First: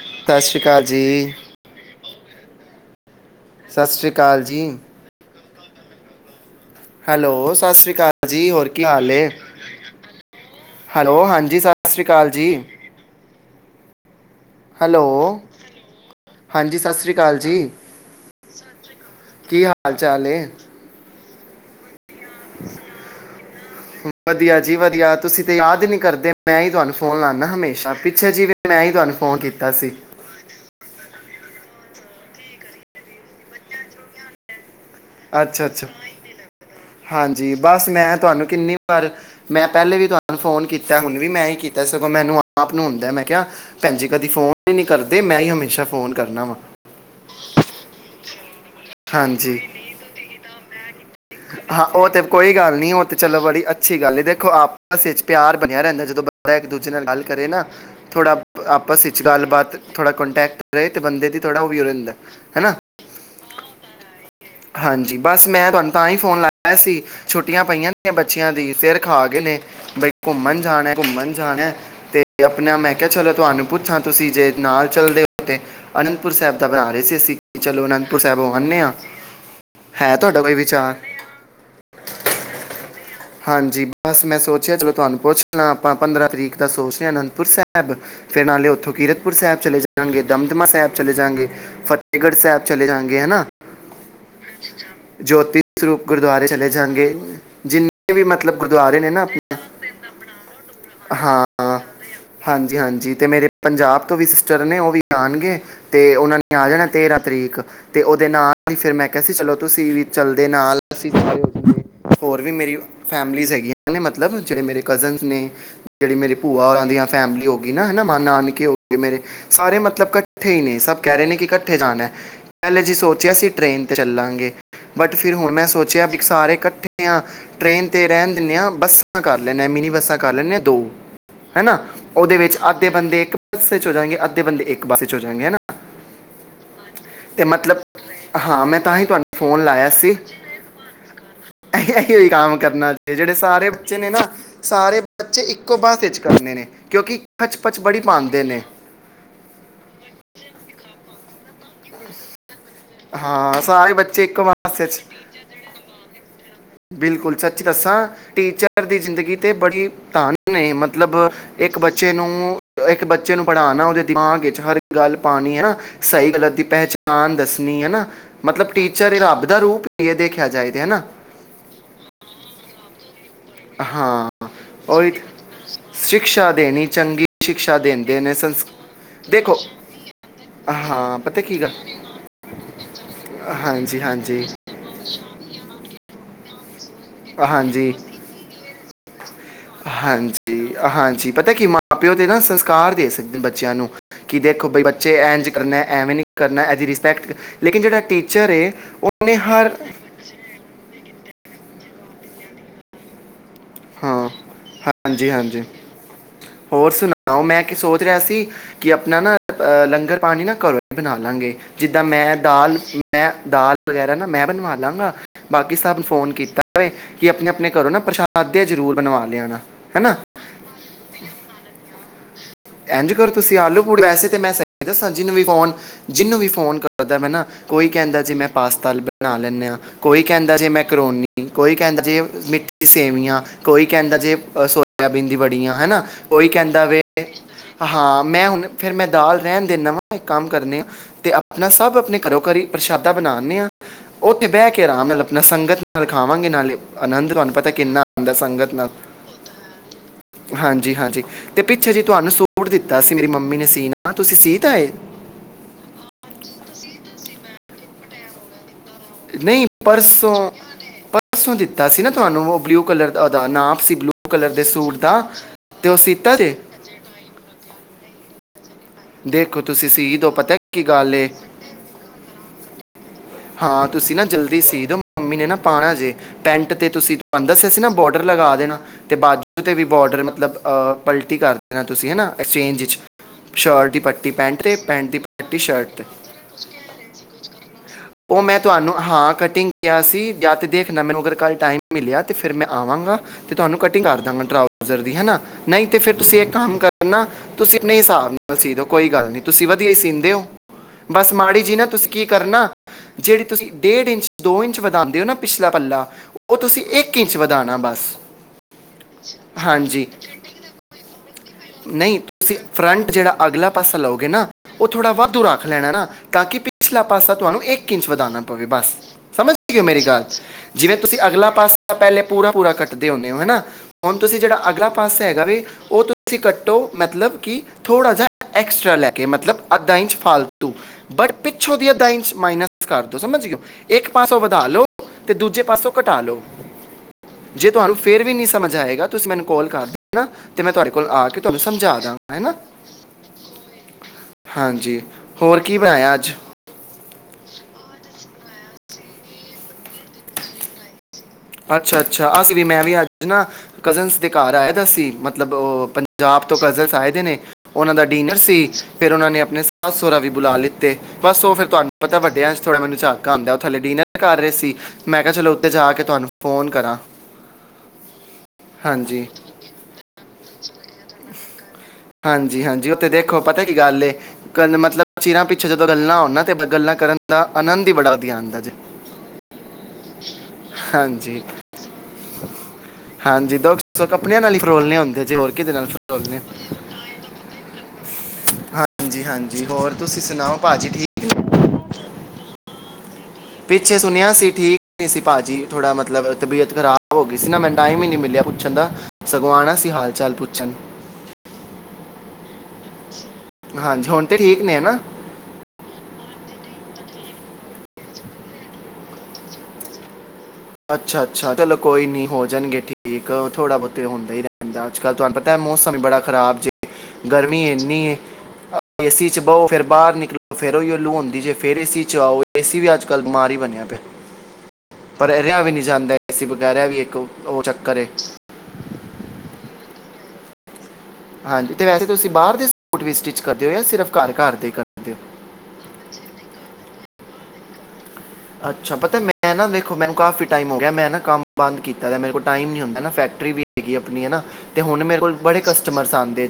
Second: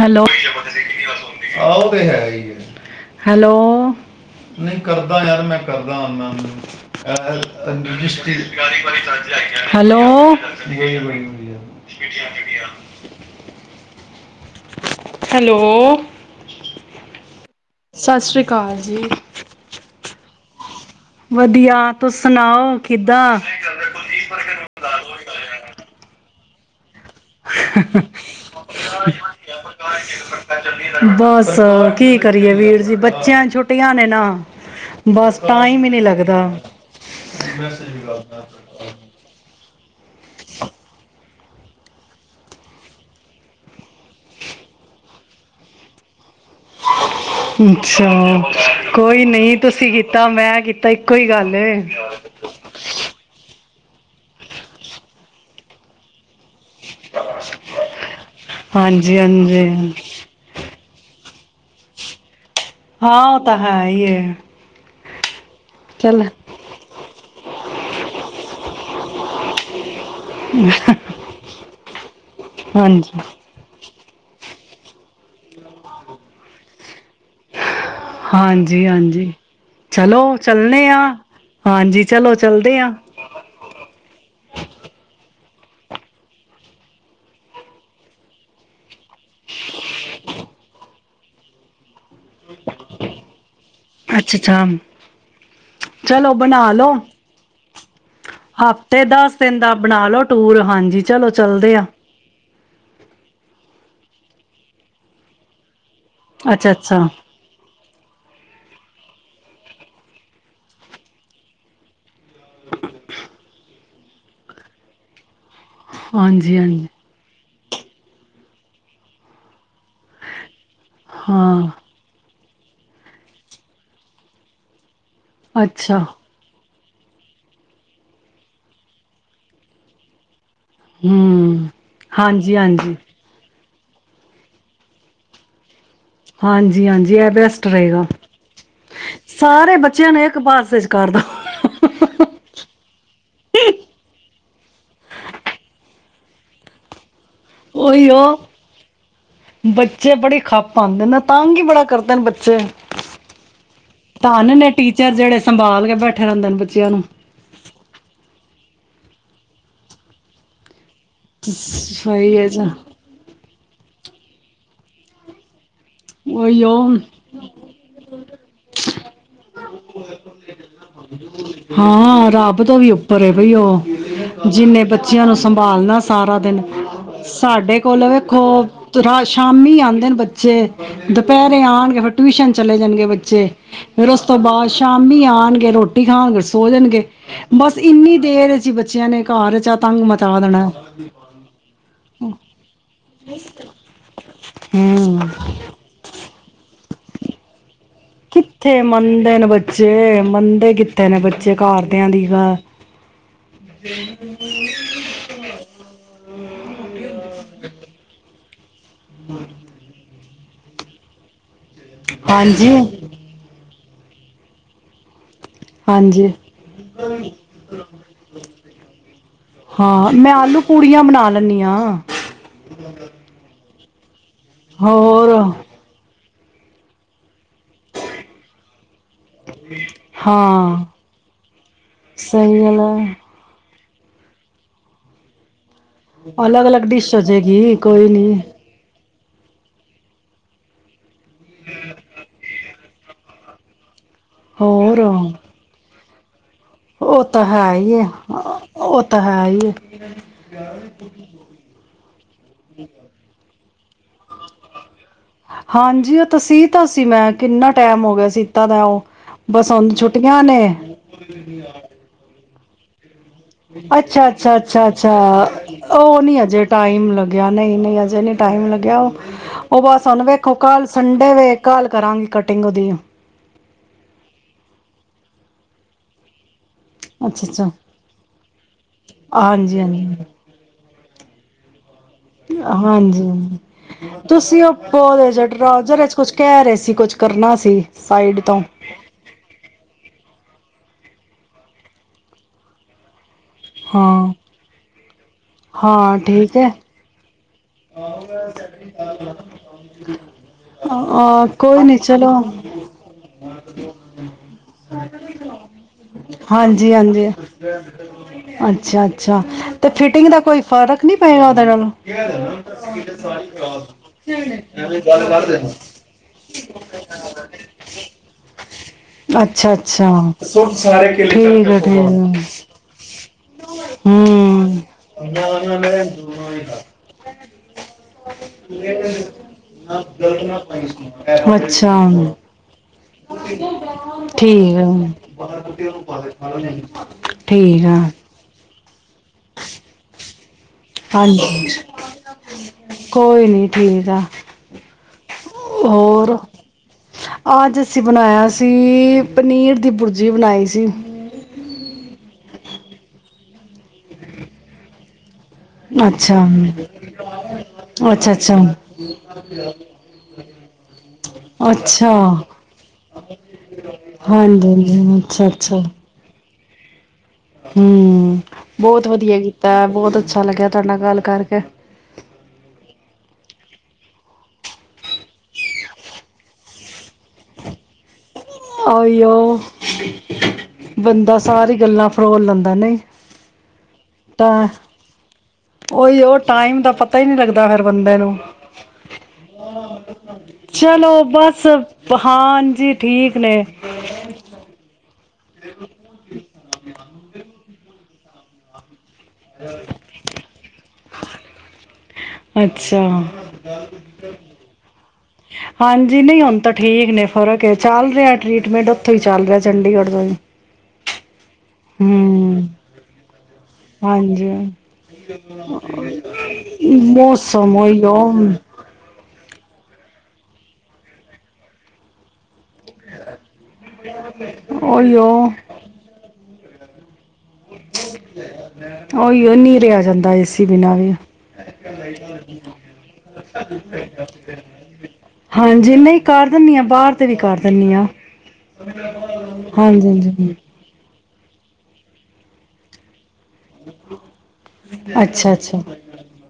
Hello. ਸਤਿ ਸ਼੍ਰੀ ਅਕਾਲ ਜੀ, [unintelligible] ਹੈਲੋ। ਸਤਿ [unintelligible] ਹੈਲੋ ਸ਼੍ਰੀ ਅਕਾਲ ਜੀ। ਹੈਲੋ, ਸਤਿ ਸ਼੍ਰੀ ਅਕਾਲ ਜੀ, ਹੋਰ ਕੀ ਹਾਲ ਏ? ਹੈਲੋ, ਹਾਂਜੀ ਸਤਿ ਸ਼੍ਰੀ ਅਕਾਲ ਜੀ। ਹੈਲੋ ਹਾਂਜੀ ਸਤਿ ਸ਼੍ਰੀ ਅਕਾਲ ਜੀ। ਸਤਿ ਸ਼੍ਰੀ ਅਕਾਲ ਜੀ ਐ। ਵਧੀਆ। ਸੁਣਾਓ ਕਿੱਦਾਂ ਵਧੀਆ ਜੀ, ਵਧੀਆ ਤੁਸੀਂ ਤੇ ਯਾਦ ਹੀ ਨੀ ਕਰਦੇ। ਮੈਂ ਹੀ ਤੁਹਾਨੂੰ ਫੋਨ ਲਾਨਾ ਹਮੇਸ਼ਾ, ਪਿੱਛੇ ਜੀ ਵੀ ਮੈਂ ਹੀ ਤੁਹਾਨੂੰ ਫੋਨ ਕੀਤਾ ਸੀ। ਬਸ ਕੀ ਕਰੀ ਵੀਰ ਜੀ ਬੱਚਿਆਂ ਨੂੰ ਛੁਟੀਆਂ ਨੇ ਨਾ ਬਸ ਟਾਈਮ ਅੱਛਾ-ਅੱਛਾ, ਹੀ ਨਹੀਂ ਲੱਗਦਾ ਹਾਂਜੀ ਬਸ ਮੈਂ ਤੁਹਾਨੂੰ ਕਿੰਨੀ ਵਾਰ ਮੈਂ ਪਹਿਲੇ ਵੀ ਤੁਹਾਨੂੰ ਫੋਨ ਕੀਤਾ, ਹੁਣ ਵੀ ਮੈਂ ਹੀ ਕੀਤਾ ਸਗੋਂ ਮੈਨੂੰ ਆਪ ਨੂੰ ਹੁੰਦਾ ਮੈਂ ਕਿਹਾ ਭੈਣਜੀ ਕਦੀ ਫੋਨ ਹੀ ਨਹੀਂ ਕਰਦੇ ਮੈਂ ਹੀ ਹਮੇਸ਼ਾ ਫੋਨ ਕਰਨਾ ਵਾਂ। ਅੱਛਾ। ਕੋਈ ਨਹੀਂ ਹਾਂਜੀ ਤੁਸੀਂ ਕੀਤਾ ਮੈਂ ਕੀਤਾ ਇੱਕੋ ਹੀ ਗੱਲ ਏ ਹਾਂ ਉਹ ਤੇ ਕੋਈ ਗੱਲ ਨੀ ਉਹ ਤੇ ਚਲੋ ਬੜੀ ਅੱਛੀ ਗੱਲ ਦੇਖੋ ਆਪਸ ਵਿੱਚ ਪਿਆਰ ਬਣਿਆ ਰਹਿੰਦਾ ਜਦੋਂ। ਸਾਰ ਇੱਕ ਦੂਜੇ ਨਾਲ ਗੱਲ ਕਰੇ ਨਾ ਥੋੜਾ ਆਪਸ ਹਾਂਜੀ ਵਿੱਚ ਗੱਲਬਾਤ ਹਾਂਜੀ ਥੋੜ੍ਹਾ ਕੋਂਟੈਕਟ ਕਰਹੇ ਤੇ ਬੰਦੇ ਦੀ ਥੋੜ੍ਹਾ ਉਹ ਵੀ ਰਿੰਦਾ ਹੈਨਾ। ਹਾਂ ਉਹ ਤਾਂ ਹੈ ਹੀ ਏ ਹਾਂਜੀ ਬਸ ਮੈਂ ਤੁਹਾਨੂੰ ਤਾਂ ਹੀ ਚਲ ਫੋਨ ਲਾਯਾ ਸੀ ਛੁੱਟੀਆਂ ਪਈਆਂ ਦੀਆਂ ਬੱਚਿਆਂ ਦੀ ਫਿਰ ਖਾ ਗਏ ਨੇ ਬੲ ਘੁੰਮਣ ਜਾਣਾ, ਘੁੰਮਣ ਜਾਣਾ ਤੇ ਆਪਣਾ ਮੈਂ ਕਿਹਾ ਹਾਂਜੀ ਚਲੋ ਤੁਹਾਨੂੰ ਪੁੱਛਾਂ ਤੁਸੀਂ ਜੇ ਨਾਲ ਚੱਲਦੇ ਹੋ ਤੇ ਅਨੰਦਪੁਰ ਸਾਹਿਬ ਦਾ ਬਣਾ ਅਸੀਂ ਚਲੋ ਅਨੰਦਪੁਰ ਸਾਹਿਬ ਹੋ ਆਣੇ ਹਾਂਜੀ ਆ। ਹਾਂਜੀ ਚਲੋ ਚੱਲਣੇ ਆ, ਹਾਂਜੀ ਚਲੋ ਚੱਲਦੇ ਆ। ਹਾਂਜੀ ਬਸ ਮੈਂ ਸੋਚਿਆ ਜਦੋਂ ਤੁਹਾਨੂੰ ਪੁੱਛ ਲਾਂ ਆਪਾਂ ਪੰਦਰਾਂ ਤਰੀਕ ਦਾ ਸੋਚ ਰਹੇ ਹਾਂ ਅਨੰਦਪੁਰ ਸਾਹਿਬ ਫਿਰ ਨਾਲੇ ਉੱਥੋਂ ਕੀਰਤਪੁਰ ਸਾਹਿਬ ਚਲੇ ਜਾਣਗੇ, ਦਮਦਮਾ ਸਾਹਿਬ ਚਲੇ ਜਾਣਗੇ, ਫਤਿਹਗੜ੍ਹ ਸਾਹਿਬ ਚਲੇ ਜਾਣਗੇ ਹੈ ਨਾ। ਅੱਛਾ ਅੱਛਾ ਜੋਤੀ ਸਰੂਪ ਚਲੋ ਗੁਰਦੁਆਰੇ ਚਲੇ ਬਣਾ ਲੋ ਜਾਗੇ ਜਿੰਨੇ ਵੀ ਮਤਲਬ ਗੁਰਦੁਆਰੇ ਹਫ਼ਤੇ ਨੇ ਨਾ ਦਸ ਦਿਨ ਦਾ ਬਣਾ ਲੋ ਟੂਰ ਹਾਂਜੀ ਚਲੋ ਹਾਂ ਚਲਦੇ ਆ ਹਾਂਜੀ-ਹਾਂਜੀ ਤੇ ਮੇਰੇ ਪੰਜਾਬ ਤੋਂ ਵੀ ਸਿਸਟਰ ਨੇ ਉਹ ਵੀ ਆਣਗੇ। ਤੇ ਉਹਨਾਂ ਨੇ ਆ ਅੱਛਾ ਜਾਣਾ ਅੱਛਾ ਤੇਰਾਂ ਤਰੀਕ ਤੇ ਉਹਦੇ ਨਾਲ ਫਿਰ ਮੈਂ ਚਲੋ ਤੁਸੀਂ ਵੀ ਚੱਲਦੇ ਨਾਲ ਸੀਂ ਚ ਹੋ ਜਾਦੇ ਹੋਰ ਵੀ ਮੇਰੀ ਫੈਮਲੀਜ਼ ਹੈਗੀਆਂ ਉਹ ਨੇ ਮਤਲਬ ਜਿਹੜੇ ਮੇਰੇ ਕਜ਼ਨਸ ਨੇ ਜਿਹੜੀ ਮੇਰੀ ਹਾਂਜੀ ਭੂਆ ਹਾਂਜੀ ਹੋਰਾਂ ਦੀਆਂ ਫੈਮਿਲੀ ਹੋ ਗ ਗੀ ਹੈਨਾ ਮ ਨਾਨਕੇ ਹੋ ਗਏ ਮੇਰੇ ਸਾਰੇ ਮਤਲਬ ਇਕੱਠੇ ਹੀ ਨੇ ਸਭ ਕਹਿ ਰਹੇ ਨੇ ਕਿ ਹਾਂ ਇਕੱਠੇ ਜਾਣਾ। ਪਹਿਲੇ ਜੀ ਸੋਚਿਆ ਸੀ ਟ੍ਰੇਨ ਤੇ ਚੱਲਾਂਗੇ ਬਟ ਫਿਰ ਹੁਣ ਮੈਂ ਅੱਛਾ ਸੋਚਿਆ ਵੀ ਸਾਰੇ ਇਕੱਠੇ ਟ੍ਰੇਨ ਤੇ ਰਹਿਣ ਦਿੰਦੇ ਹਾਂ ਬੱਸਾਂ ਕਰ ਲੈਂਦੇ ਹਾਂ ਮਿਨੀ ਬੱਸਾਂ ਕਰ ਲੈਂਦੇ ਹਾਂ। ਦੋ ਹਮ ਹੈਨਾ ਉਹਦੇ ਹਾਂਜੀ ਵਿੱਚ ਅੱਧੇ ਹਾਂਜੀ ਬੰਦੇ ਇੱਕ ਬੱਸੇ ਚ ਹੋ ਜਾਂਏਗੇ ਅਧੇ ਬੰਦੇ ਇੱਕ ਬੱਸੇ ਚ ਹੋ ਜਾਏਂਗੇ ਹੈਨਾ। ਹਾਂਜੀ ਹਾਂਜੀ ਇਹ ਬੈਸਟ ਰਹੇਗਾ ਹਾਂ ਮੈਂ ਤਾਂ ਹੀ ਤੁਹਾਨੂੰ ਫੋਨ ਸਾਰੇ ਲਾਇਆ ਬੱਚਿਆਂ ਸੀ ਨੂੰ ਇੱਕ ਪਾਸੇ ਚ ਕਰ ਦੋ ਇ ਕੰਮ ਕਰਨਾ ਜਿਹੜੇ ਸਾਰੇ ਬੱਚੇ ਨੇ ਨਾ ਸਾਰੇ ਬੱਚੇ ਇੱਕੋ ਬਾਸੇ ' ਕਰਨੇ ਨੇ ਕਿਉਂਕਿ ਖਚਪਚ ਬੜੀ ਉਹੀ ਪਾਉਂਦੇ ਉਹ ਨੇ ਬੱਚੇ ਬੜੀ ਖੱਪ ਆਉਂਦੇ ਨੇ ਤਾਂਗ ਹੀ ਬੜਾ ਕਰਦੇ ਨੇ ਬੱਚੇ ਹਾਂ ਸਾਰੇ ਬੱਚੇ ਇੱਕੋ ਧਨ ਨੇ ਬੱਸੇ ਚ ਟੀਚਰ ਜਿਹੜੇ ਸੰਭਾਲ ਕੇ ਬੈਠੇ ਰਹਿੰਦੇ ਨੇ ਬੱਚਿਆਂ ਨੂੰ ਬਿਲਕੁਲ ਸੱਚੀ ਦੱਸਾਂ ਟੀਚਰ ਰ ਦੀ ਜ਼ਿੰਦਗੀ ਤੇ ਬੜੀ ਤਾਨ ਮਤਲਬ ਇੱਕ ਬੱਚੇ ਨੂੰ ਸਹੀ ਹੈ ਜ ਇੱਕ ਬੱਚੇ ਨੂੰ ਪੜ੍ਹਾਉਣਾ ਦੇ ਦਿਮਾਗ ਵਿੱਚ ਹਰ ਇੱਕ ਗੱਲ ਪਾਣੀ ਹੈਾ ਸਹੀ ਗਲਤ ਦੀ ਉਹੀ ਉਹ ਪਹਿਚਾਣ ਦੱਸਣੀ ਹਨਾ ਮਤਲਬ ਟੀਚਰ ਰੱਬ ਦਾ ਰੂਪ ਦੇਖਿਆ ਜਾਏ ਹਨਾ ਹਾਂ ਰੱਬ ਤੋਂ ਵੀ ਉੱਪਰ ਬਈ ਉਹ ਹਾਂ ਜਿੰਨੇ ਔਰ ਇਹ ਬੱਚਿਆਂ ਨੂੰ ਸੰਭਾਲਣਾ ਸਾਰਾ ਸਿੱਖਿਆ ਦਿਨ ਦੇਣੀ ਚੰਗੀ ਸਿੱਖਿਆ ਸਾਡੇ ਕੋਲ ਦਿੰਦੇ ਨੇ ਸੰਸ ਵੇਖੋ ਦੇਖੋ ਸ਼ਾਮੀ ਆਉਂਦੇ ਨੇ ਬੱਚੇ ਹਾਂ ਪਤਾ ਕੀ ਦੁਪਹਿਰੇ ਗੱਲ ਆਉਣਗੇ ਫਿਰ ਟਿਊਸ਼ਨ ਚਲੇ ਜਾਣਗੇ ਬੱਚੇ ਹਾਂਜੀ ਫੇਰ ਉਸ ਤੋਂ ਹਾਂਜੀ ਬਾਅਦ ਸ਼ਾਮੀ ਆਉਣਗੇ ਰੋਟੀ ਗਰ ਸੋ ਜਣਗੇ। ਹਾਂਜੀ ਨੇ ਘਰ ਚ ਤੰਗ ਮਚਾ ਦੇਣਾ ਹਾਂਜੀ ਹਾਂਜੀ ਪਤਾ ਕੀ ਮਾਂ ਪਿਓ ਦੇ ਨਾ ਸੰਸਕਾਰ ਦੇ ਸਕਦੇ ਬੱਚਿਆਂ ਨੂੰ ਕਿ ਦੇਖੋ ਬਈ ਬੱਚੇ ਹਮ ਇਂਝ ਕਰਨਾ। ਐਵੇਂ ਨੀ ਕਰਨਾ ਐਦੀ ਰਿਸਪੈਕਟ ਲੇਕਿਨ ਜਿਹੜਾ ਟੀਚਰ ਏ ਕਿੱਥੇ ਉਹਨੇ ਮੰਨਦੇ ਨੇ ਹਰ ਬੱਚੇ ਮੰਨਦੇ ਕਿੱਥੇ ਨੇ ਬੱਚੇ ਘਰ ਵਡਿਆਂ ਦੀ ਗ ਹਾਂ ਹਾਂਜੀ ਹਾਂਜੀ ਹੋਰ ਸੁਣਾਓ ਮੈਂ ਕੀ ਸੋਚ ਰਿਹਾ ਸੀ। ਕੀ ਆਪਣਾ ਨਾ ਅ ਲੰਗਰ ਪਾਣੀ ਨਾ ਘਰੋਂ ਹੀ ਬਣਾ ਲਾਂਗੇ। ਜਿੱਦਾਂ ਮੈਂ ਹਾਂਜੀ ਦਾਲ ਮੈਂ ਦਾਲ ਵਗੈਰਾ ਨਾ ਮੈਂ ਬਣਵਾ ਲਾਂਗਾ। ਬਾਕੀ ਸਬ ਨੂੰ ਫੋਨ ਹਾਂਜੀ ਕੀਤਾ ਏ ਕਿ ਆਪਣੇ ਆਪਣੇ ਘਰੋਂ ਨਾ ਪ੍ਰਸ਼ਾ ਹਾਂ ਮੈਂ ਆਲੂ ਪੂੜੀਆਂ ਬਣਾ ਨੀਆਂ ਇੰਝ ਕਰੋ ਤੁਸੀਂ ਆਲੂ- ਪੂੜੀ ਵੈਸੇ ਤੈ ਮੈਂ ਸਹੀ ਦੱਸਾਂ ਹੋਰ ਜਿਨੂੰ ਵੀ ਫੋਨ ਜਿਹਨੂੰ ਵੀ ਫੋਨ ਕਰਦਾ ਮੈਂ ਨਾ ਕੋਈ ਕਹਿੰਦਾ ਜੇ ਮੈਂ ਪਾਸਤਾ ਬਣਾ ਲੈਂਨੇ ਹਾਂ ਕੋਈ ਕਹਿੰਦਾ ਜੇ ਹਾਂ ਮੈਕਰੋਨੀ ਕੋਈ ਕਹਿੰਦਾ ਜੇ ਸਹੀ ਗੱਲ ਮਿੱਠੀ ਹੈ ਸੇਵੀਆਂ। ਕੋਈ ਕਹਿੰਦਾ ਜੇ ਸੋਇਆਬੀਨ ਦੀ ਵੜੀਆਂ। ਹਨਾ ਕੋਈ ਕਹਿੰਦਾ ਵੇ ਜੇਗੀ ਏ ਕੋਈ ਹਾਂ ਨੀ ਮੈਂ ਹੁਣ ਫਿਰ ਮੈਂ ਦਾਲ ਰਹਿਣ ਦੇਨਾ ਵਾਂ ਇੱਕ ਕੰਮ ਕਰਨੇ ਆ। ਤੇ ਆਪਣਾ ਸਭ ਅਪਣੇ ਘਰੋਂ-ਘਰੀ ਪ੍ਰਸ਼ਾਦਾ ਬਣਾਨੇ ਹਾਂ। ਓਥੇ ਬਹਿ ਕੇ ਹੋਰ ਆਰਾਮ ਨਾਲ ਆਪਣਾ ਸੰਗਤ ਰਲ ਖਾ ਵਾਂਗੇ ਨਾਲੇ ਉਹ ਆਨੰਦ ਤਾਂ ਤੁਹਾਨੂੰ ਪਤਾ ਹੈ ਹੀ ਕਿੰਨਾ ਹੈ ਆਂਦਾ ਸੰਗਤ ਨਾਲ ਉਹ ਤਾਂ ਹੈ ਹੀ ਹੈ ਹਾਂਜੀ-ਹਾਂਜੀ ਤੇ ਪਿ ਅੱਛਾ ਜੀ ਤੁਹਾਨੂੰ ਸੂਟ ਦਿੱਤਾ ਸੀ ਮੇਰੀ ਮੰਮੀ ਨੇ ਸ ਹਾਂਜੀ ਉਹ ਤਾ ਸੀ ਤਾਂ ਸੀ ਮੈਂ ਕਿੰਨਾ ਟਾਈਮ ਹੋ ਗਿਆ ਸੀ ਤਾ ਦਾ ਉਹ। ਨਹੀਂ ਬਸ ਹੁਣ ਛੁੱਟੀਆਂ ਨੇ ਪਰਸੋਂ-ਪਰਸੋਂ ਦਿੱਤਾ ਸੀ ਨਾ ਤੁਹਾਨੂੰ ਬਲੂ ਕਲਰ ਦਾ ਉਹਦਾ ਨਾਪ ਸੀ ਬਲੂ ਅੱਛਾ- ਕਲਰ ਦੇ ਸੂਟ ਦਾ ਤੇ ਅੱਛਾ-ਅੱਛਾ-ਅੱਛਾ ਉਹ ਸੀਤਾ ਨੀ ਜੇ ਅਜੇ ਟਾਈਮ ਲੱਗਿਆ ਨਹੀਂ-ਨਹੀਂ ਅਜੇ ਨਹੀਂ ਟਾਈਮ ਲਗਿਆ। ਦੇਖੋ ਉਹ ਤੁਸੀਂ ਬਸ ਸੀ ਹੁਣ ਦੋ ਵੇਖੋ ਪਤਾ ਕੀ ਕਲ ਗੱਲ ਏ ਸੰਡੇ ਵੇ ਕਲ ਕਰਾਂਗੀ ਕਟਿੰਗ ਉਹਦੀ ਹਾਂ ਤੁਸੀਂ ਨਾ ਜਲਦੀ ਸੀਦੋ ਮੰਮੀ ਨੇ ਨਾ ਪਾਣਾ ਜੇ ਪੈਂਨਟ 'ਤੇ ਤੁਸੀਂ ਤੁਹਾਨੂੰ ਅੱਛਾ ਦੱਸਿਆ ਅੱਛਾ ਸੀ ਨਾ ਬੋਡਰ ਲਗਾ ਦੇਣਾ ਅਤੇ ਬਾਜੂ 'ਤੇ ਹਾਂਜੀ ਵੀ ਹਾਂਜੀ ਬੋਡਰ ਮਤਲਬ ਪਲਟੀ ਕਰਦੇ ਨਾ ਐਕਸਚੇਂਜ ਵਿੱਚ ਹਾਂਜੀ ਸ਼ਰਟ ਦੀ ਹ ਪੱਟੀ ਤੁਸੀਂ ਪੈਂਟ ਉਹ ਤੇ ਪੋ ਪੈਂਟ ਦੀ ਪੱਟੀ ਸ਼ਰਟ ਤੇ ਟਾਉਜਰ ਚ ਕੁਛ ਕਹਿ ਰਹੇ ਸੀ ਕੁੱਛ ਕਰਨਾ ਸੀ ਸਾਈਡ ਉਹ ਮੈਂ ਤੋਂ ਤੁਹਾਨੂੰ ਹਾਂ ਕਟਿੰਗ ਕਿਹਾ ਸੀ ਜਾਂ ਤੇ ਦੇਖਣਾ ਮੈਨੂੰ ਅਗਰ ਕੱਲ ਟਾਈਮ ਮਿਲਿਆ ਤੇ ਫੇਰ ਮੈਂ ਆਵਾਂਗਾ ਤੇ ਤੁਹਾਨੂੰ ਕਟਿੰਗ ਕਰ ਹਾਂ ਦਾਂਗਾ ਟਾਊਜਰ ਦੀ ਹੈ ਨਾ ਨਹੀਂ ਤੇ ਫੇਰ ਹਾਂ ਤੁਸੀਂ ਇੱਕ ਠੀਕ ਹੈ ਕੰਮ ਕਰਨਾ ਤੁਸੀਂ ਨਹੀਂ ਹਿਸਾਬ ਨਾਲ ਸੀਦੋ ਕੋਈ ਗੱਲ ਨਹੀਂ ਤੁਸੀਂ ਵਧੀਆ ਹੀ ਸੀਂਦੇ ਹੋ ਬਸ ਅ ਮਾੜੀ ਜੀ ਕੋਈ ਨਾ ਨੀ ਤੁਸੀਂ ਕੀ ਚਲੋ ਕਰਨਾ ਜਿਹੜੀ ਤੁਸੀਂ ਡੇਢ ਇੰਚ ਦੋ ਇੰਚ ਵਧਾਉਂਦੇ ਹੋ ਨਾ ਪਿਛਲਾ ਪੱਲਾ ਉਹ ਤੁਸੀਂ ਹਾਂਜੀ ਇੱਕ ਹਾਂਜੀ ਇੰਚ ਵਧਾਉਣਾ ਬਸ ਅੱਛਾ ਅੱਛਾ ਤੇ ਹਾਂਜੀ। ਫਿਟਿੰਗ ਦਾ ਕੋਈ ਫ਼ਰਕ ਨਹੀਂ ਤੁਸੀਂ [unintelligible] ਫਰੰਟ ਜਿਹੜਾ ਅਗਲਾ ਪਾਸਾ ਲਓਗੇ ਨਾ ਉਹ ਥੋੜਾ ਵਾਧੂ ਰੱਖ ਲੈਣਾ ਨਾ ਤਾਂ ਕਿ ਪਿਛਲਾ ਪਾਸਾ ਤੁਹਾਨੂੰ ਇੱਕ ਇੰਚ ਵਧਾਣਾ ਪਵੇ ਬਸ ਸਮਝ ਅੱਛਾ ਗਏ ਮੇਰੀ ਅੱਛਾ ਗੱਲ ਜਿਵੇਂ ਤੁਸੀਂ ਅਗਲਾ ਠੀਕ ਹੈ ਠੀਕ ਪਾਸਾ ਹੈ ਪਹਿਲੇ ਪੂਰਾ ਪੂਰਾ ਕੱਟਦੇ ਹੁੰਦੇ ਹੋ ਹਨਾ ਹੁਣ ਤੁਸੀਂ ਜਿਹੜਾ ਅਗਲਾ ਪਾਸਾ ਹੈਗਾ ਵੇ ਉਹ ਤੁਸੀ ਕੱਟੋ ਮਤਲਬ ਕੀ- ਐਕਸਟਰਾ ਲੈ ਕੇ ਮਤਲਬ ਅੱਧਾ ਇੰਚ ਫਾਲਤੂ ਬਟ ਹਮ ਪਿੱਛੋਂ ਦੀ ਅੱਛਾ ਅੱਧਾ ਇੰਚ ਮਾਈਨਸ ਕਰਦੋ ਸਮਝ ਗਏ ਹੋ, ਇੱਕ ਪਾਸੋਂ ਵਧਾ ਠੀਕ ਲੋ, ਆ ਤੇ ਦੂਜੇ ਪਾਸੋਂ ਘਟਾ ਲੋ, ਜੇ ਠੀਕ ਤੁਹਾਨੂੰ ਆ ਫੇਰ ਵੀ ਨੀ ਸਮਝ ਆਏਗਾ ਤੁਸੀਂ ਮੈਨੂੰ ਕੋਲ ਕਰ ਦੇ ਨਾ, ਤੇ ਮੈਂ ਤੁਹਾਡੇ ਕੋਲ ਆ ਕੇ ਤੁਹਾਨੂੰ ਹਾਂਜੀ, ਸਮਝਾ ਦਾਂਗਾ ਹੈ ਨਾ ਕੋਈ ਨੀ ਠੀਕ ਆ, ਹਾਂਜੀ ਹੋਰ ਕੀ ਬਣਾਇਆ ਅੱਜ ਹੋਰ ਅੱਜ ਅਸੀਂ ਬਣਾ ਬਣਾਇਆ ਸੀ, ਪਨੀਰ ਦੀ ਭੁਰਜੀ ਬਣਾਈ ਸੀ। ਅੱਛਾ ਅੱਛਾ ਅਸੀਂ ਵੀ ਮੈਂ ਵੀ ਅੱਜ ਨਾ ਕਜ਼ਨਸ ਦੇ ਘਰ ਆਏ ਦ ਅਸੀਂ। ਮਤਲਬ ਉਹ ਪੰਜਾਬ ਅੱਛਾ, ਤੋਂ ਕਜ਼ਨਸ ਆਏ ਦੇ ਨੇ, ਉਹਨਾਂ ਦਾ ਅੱਛਾ, ਡਿਨਰ ਅੱਛਾ, ਸੀ, ਫਿਰ ਉਹਨਾਂ ਨੇ ਆਪਣੇ ਸੱਸ ਸਹੁਰਾ ਵੀ ਬੁਲਾ ਲਿੱਤੇ ਬਸ, ਉਹ ਫਿਰ ਤੁਹਾਨੂੰ ਅੱਛਾ। ਪਤਾ ਵੱਡਿਆਂ ਚ ਥੋੜ੍ਹਾ ਮੈਨੂੰ ਝਾਕਾ ਆਉਂਦਾ, ਉਹ ਥੱਲੇ ਡਿਨਰ ਕਰ ਰਹੇ ਹਾਂਜੀ, ਸੀ, ਹਾਂਜੀ, ਮੈਂ ਕਿਹਾ ਚਲੋ ਉੱਥੇ ਜਾ ਕੇ ਤੁਹਾਨੂੰ ਫ਼ੋਨ ਕਰਾਂ। ਹਮ, ਬਹੁਤ ਹਾਂਜੀ ਵਧੀਆ ਕੀਤਾ, ਬਹੁਤ ਅੱਛਾ ਲੱਗਿਆ ਤੁਹਾਡੇ ਨਾਲ ਗੱਲ ਕਰਕੇ। ਹਾਂਜੀ, ਹਾਂਜੀ, ਉੱਥੇ ਦੇਖੋ ਪਤਾ ਕੀ ਗੱਲ ਏ ਗੱਲ ਮਤਲਬ ਚਿਰਾਂ ਪਿੱਛੇ ਜਦੋਂ ਗੱਲਾਂ ਹੋਣ, ਤੇ ਗੱਲਾਂ ਕਰਨ ਦਾ ਆਨੰਦ ਹੀ ਬੜਾ ਵਧੀਆ। ਜੇ। ਆਈਓ ਬੰਦਾ। ਹਾਂਜੀ, ਸਾਰੀ ਗੱਲਾਂ ਫਰੋਲ ਲੈਂਦਾ ਨਹੀਂ, ਹਾਂਜੀ ਦੁੱਖ ਸੁੱਖ ਉਹੀ ਆਪਣਿਆਂ ਨਾਲ ਹੀ ਤਾ ਫਰੋਲਨੇ ਹੁੰਦੇ ਜੇ ਹੋਰ ਕਿਹਦੇ ਨਾਲ ਉਹ ਫਰੋਲਨੇ। ਟਾਈਮ ਦਾ ਪਤਾ ਹੀ ਨਹੀਂ ਲੱਗਦਾ, ਫਿਰ ਬੰਦੇ ਨੂੰ ਹਾਂਜੀ, ਹਾਂਜੀ ਹੋਰ ਤੁਸੀਂ ਸੁਣਾਓ ਭਾਜੀ ਠੀਕ? ਚਲੋ ਬਸ। ਹਾਂਜੀ, ਠੀਕ। ਨੇ ਪਿੱਛੇ ਸੁਣਿਆ ਸੀ, ਠੀਕ ਨਹੀਂ ਸੀ‌। ਭਾਜੀ, ਥੋੜਾ ਮਤਲਬ ਤਬੀਅਤ ਖਰਾਬ ਹੋ ਗਈ ਸੀ ਨਾ। ਮੈਨੂੰ ਟਾਈਮ ਹੀ ਨੀ ਮਿਲ ਪੁੱਛਣ ਦਾ। ਸਗੋਂ ਆਣਾ ਸੀ ਹਾਲ ਚਾਲ ਪੁੱਛਣ। ਅੱਛਾ, ਹਾਂਜੀ, ਹੁਣ ਤੇ ਠੀਕ ਨੇ ਨਾ? ਹਾਂਜੀ। ਨਹੀਂ ਹੁਣ ਤਾਂ ਠੀਕ ਨੇ। ਫ਼ਰਕ ਏ ਚੱਲ ਰਿਹਾ ਟ੍ਰੀਟਮੈਂਟ ਉੱਥੋਂ ਹੀ ਚੱਲ ਰਿਹਾ, ਚੰਡੀਗੜ੍ਹ ਤੋਂ ਹੀ। ਅੱਛਾ। ਅੱਛਾ, ਚਲੋ ਕੋਈ ਨੀ ਹੋ ਹੂੰ ਜਾਣਗੇ ਠੀਕ ਥੋੜਾ ਬਹੁਤ ਹਾਂਜੀ, ਹੀ ਬੜਾ ਖਰਾਬ ਜੇ ਮੌਸਮ ਹੋਈ ਆ। ਬਹੁੋ ਫਿਰਰ ਬਾਹਰ ਨਿਕਲੋ ਫਿਰ ਉਈ ਲੂ ਹੁੰਦੀ ਜੇ, ਫੇਰ ਇਸੀ ਚ ਆਓ। ਏਸੀ ਵੀ ਅੱਜ ਕੱਲ ਬਿਮਾਰ ਹੀ ਬਣਿਆ ਪਿਆ। ਉਹੀਓ ਪਰ ਐ ਰਿਹਾ ਵੀ ਨਹੀਂ ਜਾਂਦਾ ਏਸੀ ਬ [unintelligible] ਉਹੀ ਉਹ ਨੀ ਰਿਹਾ। ਜਾਂਦਾ ਏ ਸੀ ਬਿਨਾਂ ਵੀ। ਹਾਂਜੀ ਤੇ ਵੈਸੇ ਤੁਸੀਂ ਬਾਹਰ ਦੇ ਸੂਟ ਵੀ ਸਟਿਚ ਕਰਦੇ ਹੋ ਜਾਂ ਸਿਰਫ ਘਰ ਘਰ ਦੇ ਹੀ ਕਰਦੇ ਹੋ ਹਾਂਜੀ, ਨਹੀਂ ਕਰ ਦਿੰਨੀ ਹੈ ਬਾਹਰ ਤੇ ਵੀ ਕਰ ਧਨੀਆਂ। ਅੱਛਾ, ਪਤਾ ਮੈਂ ਨਾ ਦੇਖੋ ਮੈਨੂੰ ਕਾਫੀ ਹਾਂਜੀ ਟਾਈਮ ਹੋ ਗਿਆ ਮੈਂ ਨਾ ਕੰਮ ਬੰਦ ਕੀਤਾ ਦਾ। ਮੇਰੇ ਕੋਲ ਟਾਈਮ ਨਹੀਂ ਹੁੰਦਾ ਨਾ ਫੈਕ ਵੀ ਹੈਗੀ ਆਪਨੀ ਹਨਾਂ। ਤੇ ਹੁਣ ਮੇਰੇ ਕੋਲ ਅੱਛਾ ਬੜੇ ਅੱਛਾ ਕਸਟਮਰ ਆਂਦੇ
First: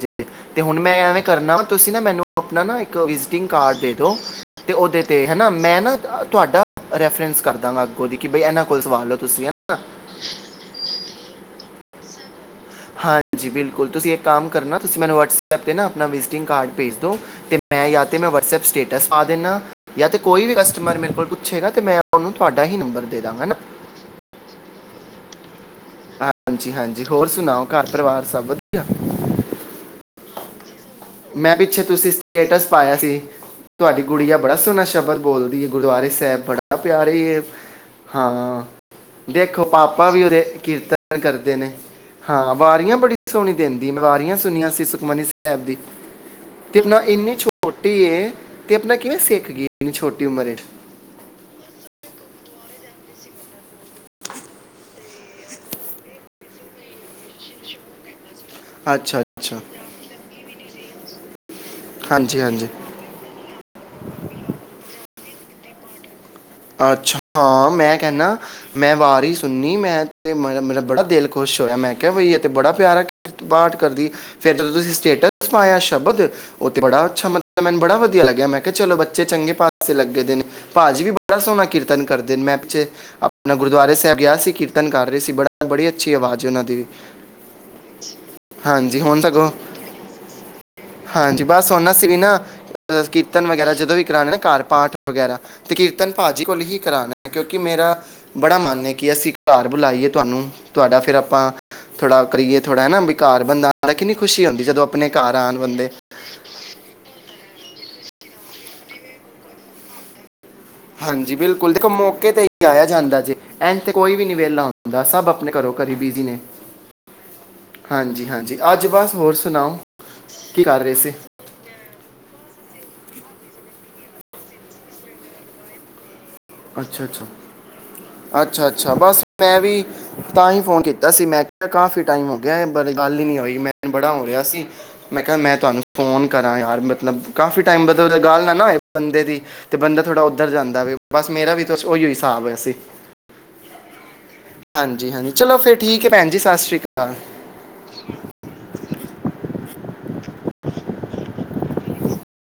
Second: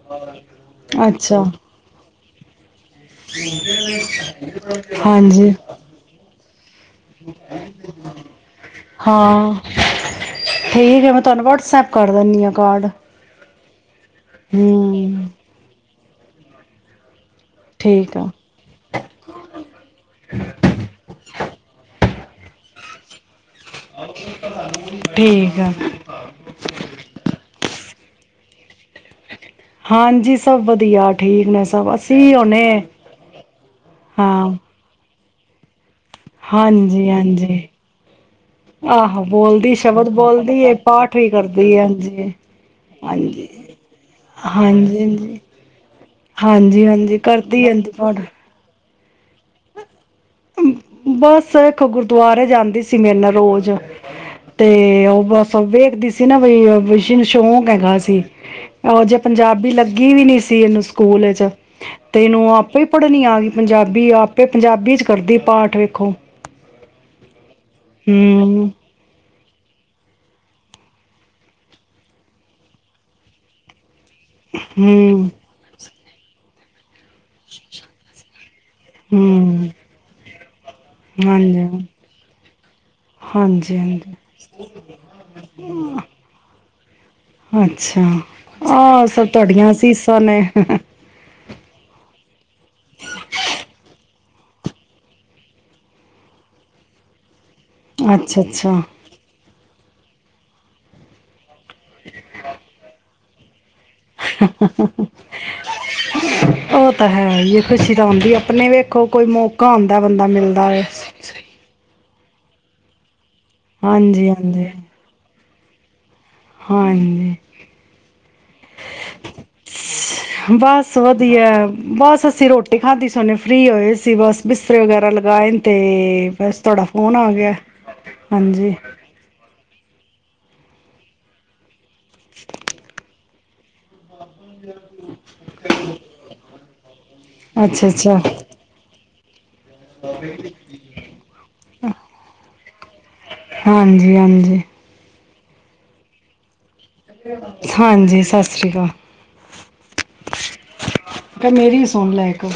ਤੇ ਹੁਣ ਮੈਂ ਐਵੇਂ ਅੱਛਾ ਕਰਨਾ ਤੁਸੀਂ ਨਾ ਮੈਨੂੰ ਆਪਣਾ ਨਾ ਵਿਜਟਿੰਗ ਕਾਰਡ ਦੇ ਦੋ, ਤੇ ਉਹਦੇ ਤੇ ਹਾਂਜੀ ਹਨਾ ਮੈਂ ਨਾ ਤੁਹਾਡਾ ਰੈਫਰੈਂਸ ਕਰ ਦਾਂਗਾ ਅੱਗੋਂ ਦੀ ਕਿ ਬਈ ਇਹਨਾਂ ਕੋਲ ਸਵਾਲ ਲਓ ਤੁਸੀਂ ਹੈ ਹਾਂ, ਨਾ ਠੀਕ ਹੈ। ਮੈਂ ਤੁਹਾਨੂੰ ਵਟਸਐਪ ਕਰ ਦਿੰਦੀ ਹਾਂ। ਕਾਰਡ ਹਾਂਜੀ, ਬਿਲਕੁਲ। ਕੋਲ ਤੁਸੀਂ ਕੰਮ ਕਰਨਾ। ਤੁਸੀਂ ਮੈਨੂੰ ਹੂੰ ਵਟਸਐਪ 'ਤੇ ਨਾ ਆਪਣਾ ਵਿਜ਼ਿਟਿੰਗ ਕਾਰਡ ਭੇਜ ਦੋ। ਤੇ ਮੈਂ ਜਾਂ ਠੀਕ ਤੇ ਆ ਮੈਂ ਵਟਸਐਪ ਸਟੇਟਸ ਪਾ ਦਿੰਨਾ ਜਾਂ ਤੇ ਕੋਈ ਵੀ ਕਸਟਮਰ ਮੇਰੇ ਕੋਲ ਕੁੱਛ ਹੈਗਾ ਤੇ ਮੈਂ ਓਨੂੰ ਤੁਹਾਡਾ ਹੀ ਨੰਬਰ ਦੇ ਦਾਂਗਾ ਨਾ। ਠੀਕ ਆ। ਹਾਂਜੀ, ਹਾਂਜੀ ਹੋਰ ਸੁਣਾਓ ਘਰ ਪਰਿਵਾਰ ਸਭ। ਹਾਂਜੀ ਸਭ ਵਧੀਆ ਠੀਕ ਮੈਂ ਨੇ ਪਿੱਛੇ ਸਭ ਤੁਸੀਂ ਅਸੀਂ ਹੁਣੇ ਸਟੇਟਸ ਪਾਇਆ ਸੀ ਤੁਹਾਡੀ ਕੁੜੀ ਦਾ ਹਾਂ ਬੜਾ ਸੋਹਣਾ ਸ਼ਬਦ ਬੋਲਦੀ ਹੈ ਗੁਰਦੁਆਰੇ। ਸਹਿਬ ਬੜਾ ਹਾਂਜੀ ਪਿਆਰੇ ਹੀ ਹੈ। ਹਾਂਜੀ ਹਾਂ ਆਹੋ ਦੇਖੋ ਬੋਲਦੀ ਸ਼ਬਦ ਪਾਪਾ ਵੀ ਬੋਲਦੀ ਹੈ ਉਹਦੇ ਪਾਠ ਵੀ ਕਰਦੇ ਨੇ ਕਰਦੀ ਹੈ ਹਾਂਜੀ ਹਾਂ ਵਾਰੀਆਂ ਬੜੀ ਹਾਂਜੀ ਸੋਣੀ ਦੇੰਦੀ ਏ ਮੈਂ ਵਾਰੀਆਂ ਸੁਣੀਆਂ ਸੀ ਹਾਂਜੀ ਸੁਖਮਨੀ ਹਾਂਜੀ ਸੈਬ ਦੀ ਤੇ ਹਾਂਜੀ ਨਾ ਹਾਂਜੀ ਇਨੀ ਕਰਦੀ ਛੋਟੀ ਹਾਂਜੀ ਪਾਠ ਏ ਤੇ ਅਪਣਾ ਕਿਵੇਂ ਸੇੱਖ ਗੀ ਏ, ਇਨੀ ਛੋਟੀ ਉਮਰੇ ਬਸ ਏਕ ਗੁਰਦੁਆਰੇ ਜਾਂਦੀ ਸੀ ਮੇਰੇ ਨਾਲ ਰੋਜ਼ ਤੇ ਔ ਬਸ ਵੇਖਦੀ ਸੀ ਨਾ ਬਈ ਸਿ਼ਨ ਸ਼ੌਕ ਹੈਗਾ ਸੀ। ਔ ਅਜੇ ਅੱਛਾ ਅੱਛਾ ਪੰਜਾਬੀ ਲੱਗੀ ਵੀ ਨੀ ਸੀ ਏਨੂੰ ਸਕੂਲ ਚ ਤੇ ਹਾਂਜੀ ਏਨੂੰ ਹਾਂਜੀ ਆਪੇ ਈ ਪੜ੍ਹਨੀ ਆ ਗੀ ਪੰਜਾਬੀ ਆਪੇ ਪੰਜਾਬੀ ਚ ਕਰਦੀ ਏ ਪਾਠ ਵੇਖੋ। ਅੱਛਾ ਹਾਂ ਮੈਂ ਕੈਣਾ ਹਮ ਮੈਂ ਵਾਰੀ ਸੁ ਸੁਨੀ ਮੈਂ ਤੇ ਮੇਰ ਮੇਰਾ ਬੜਾ ਦੇਲ ਖੋਸ਼ ਹੋਯਾ ਮੈਂ ਕਿਆ ਬਈ ਐ ਤੇ ਬੜਾ ਪਿਆਰਾ ਕਿਰ ਪਾਠ ਕਰਦੀ ਏ। ਫੇਰ ਜਦੋ ਤੁਸੀਂ ਹੂੰ, ਸਟੇਟਸ ਪਾਯਾ ਸ਼ਬਦ ਔ ਤੇ ਬੜਾ ਅੱਛਾ ਮਲਬ ਮੈਨੂੰ ਬੜਾ ਵਧੀਆ ਲੱਗਿਆ, ਮੈਂ ਕਿਆ ਚਲੋ ਬੱਚੇ ਚੰਗੇ ਹੂੰ, ਪਾਸੇ ਲੱਗੇ ਦੇ ਨੇ। ਪਾਜ ਬੜਾ ਸੋਣਾ ਹਾਂਜੀ, ਕੀਰਤਨ ਕਰਦੇ ਨੇ ਮੈਂ ਪਿੱਛੇ ਅਪਣਾ ਹਾਂਜੀ, ਗੁਰਦੁਆਰੇ ਹਾਂਜੀ। ਸੈਬ ਗਿਆ ਸੀ ਕੀਰਤਨ ਕਰ ਰਹੇ ਸੀ ਬੜਾ ਬੜੀ ਅੱਛੀ ਆਵਾਜ਼ ਓਨਾਂ ਦੀ ਵੀ। ਅੱਛਾ ਹਾਂਜੀ ਆਹ ਹੁਣ ਸਭ ਸਗੋਂ ਤੁਹੈਡੀਆਂ ਅਸੀਸਾਂ ਨੇ। ਹਾਂਜੀ ਬਸ ਹੋਣ ਅਸੀ ਵੀ ਨਾ ਕੀਰਤਨ ਵਗੈਰਾ ਜਦੋਂ ਵੀ ਕਰਾਣੈ ਨਾ ਘਰ ਪਾਠ ਵਗੈਰਾ ਤੇ ਕੀਰਤ ਤਨ ਭਾਜੀ ਕੋਲ ਹੀ ਕਰਾਨੈ। ਕਿਉਂਕਿ ਮੇਰਾ ਅੱਛਾ, ਬੜਾ ਅੱਛਾ ਮਨ ਏ ਕਿ ਅਸੀਂ ਘਰ ਬੁਲਾਈਏ ਤੁਵਾਨੂੰ ਤੁਵਾਡਾ ਫੇਰ ਆਪਾਂ ਥੋੜਾ ਕਰੀਏ ਥੋੜਾ ਹੈ ਨਾ। ਘਾਰ ਬੰਦਾ ਆਉਂਦਾ ਕਿੰਨੀ ਖੁਸ਼ੀ ਹੁੰਦੀ ਜਦੋਂ ਆਪਣੇ ਘਰ ਆਣ ਬੰਦੇ ਔ ਤਾਂ ਹੈ ਹੀ ਏ ਖੁਸ਼ ਤੀ ਜਾਂਦੀ ਅਪਣੇ ਵੇਖੋ ਕੋਈ ਮੌਕਾ ਹੋੰਦੈ ਬੰਦਾ ਮਿਲਦ ਹਾਂਜੀ ਬਿਲਕੁਲ, ਦੇਖੋ ਮੌ ਕੇ ਤੇ ਈ ਆਯਾ ਜਾਂਦਾ ਜੇ। ਐੰਜ ਤੇ ਕੋਈ ਵੀ ਹਾਂਜੀ, ਨੀ ਵੇਲਾ ਹਾਂਜੀ, ਹੁੰਦਾ ਸਭ ਅਪ ਅਪਣੇ ਘਰੋ ਘਰੀ ਬਿਜੀ ਨੇ, ਹਾਂਜੀ। ਹਾਂਜੀ ਹਾਂਜੀ ਅੱਜ ਬਸ ਹੋਰ ਸੁਣਾਓ ਕੀ ਕਰ ਰੇ ਬਸ ਸੀ? ਵਧੀਆ ਬਸ ਅਸੀਂ ਰੋਟੀ ਖਾਂਧੀ ਸੀ, ਹੋਣੇ ਫਰੀ ਹੋਏ ਸੀ ਬਸ ਬਿਸਤਰੇ ਵਗੈਰਾ ਲਗਾਏ ਨ ਤੇ ਬਸ ਤੁਹਾਡਾ ਅੱਛਾ ਫੋਨ ਅੱਛਾ ਆ ਗਿਆ। ਅੱਛਾ ਹਾਂਜੀ, ਅੱਛਾ ਬਸ ਮੈਂ ਵੀ ਤਾਂ ਹੀ ਫੋਨ ਕੀਤਾ ਸੀ, ਮੈਕਾ ਕਾਫੀ ਟ ਟਾਈਮ ਹੋ ਗਿਐ ਬਰੇ ਗੱਲ ਹੀ ਨੀ ਹੋਈ। ਮੈਂ [inaudible] ਬੜਾ ਹੋ ਰਿਆ ਸੀ ਮੈਂ ਕਿਆ ਮੈਂ ਤਵੈਨੂੰ ਫੋਨ ਕਰਾਂ ਯਾਰ। ਮਤ ਕਾਫੀ ਟਾਈਮ ਅੱਛਾ, ਬਦਲ ਅੱਛਾ, ਗੱਲ ਨਾ ਹੋੲਏ ਬੰਦੇ ਦੀ ਤੇ ਬੰਦਾ ਥੋਰਾ ਉਧਰ ਜਾਂਦਾ ਏ ਮੇਰਾ ਵੀ ਬਸ ਉਹੀ ਹਿਸਾਬ ਹੈ ਸੀ ਹਾਂਜੀ, ਹਾਂਜੀ। ਹਾਂਜੀ ਚਲੋ ਠੀਕ ਆ ਫਿਰ ਭੈਣ ਜੀ ਸਤਿ ਸ੍ਰੀ ਅਕਾਲ ਹਾਂਜੀ ਸਤਿ ਸ੍ਰੀ ਅਕਾਲ ਲੈ ਮੇਰੀ ਸੁਣ ਲੈ ਇੱਕ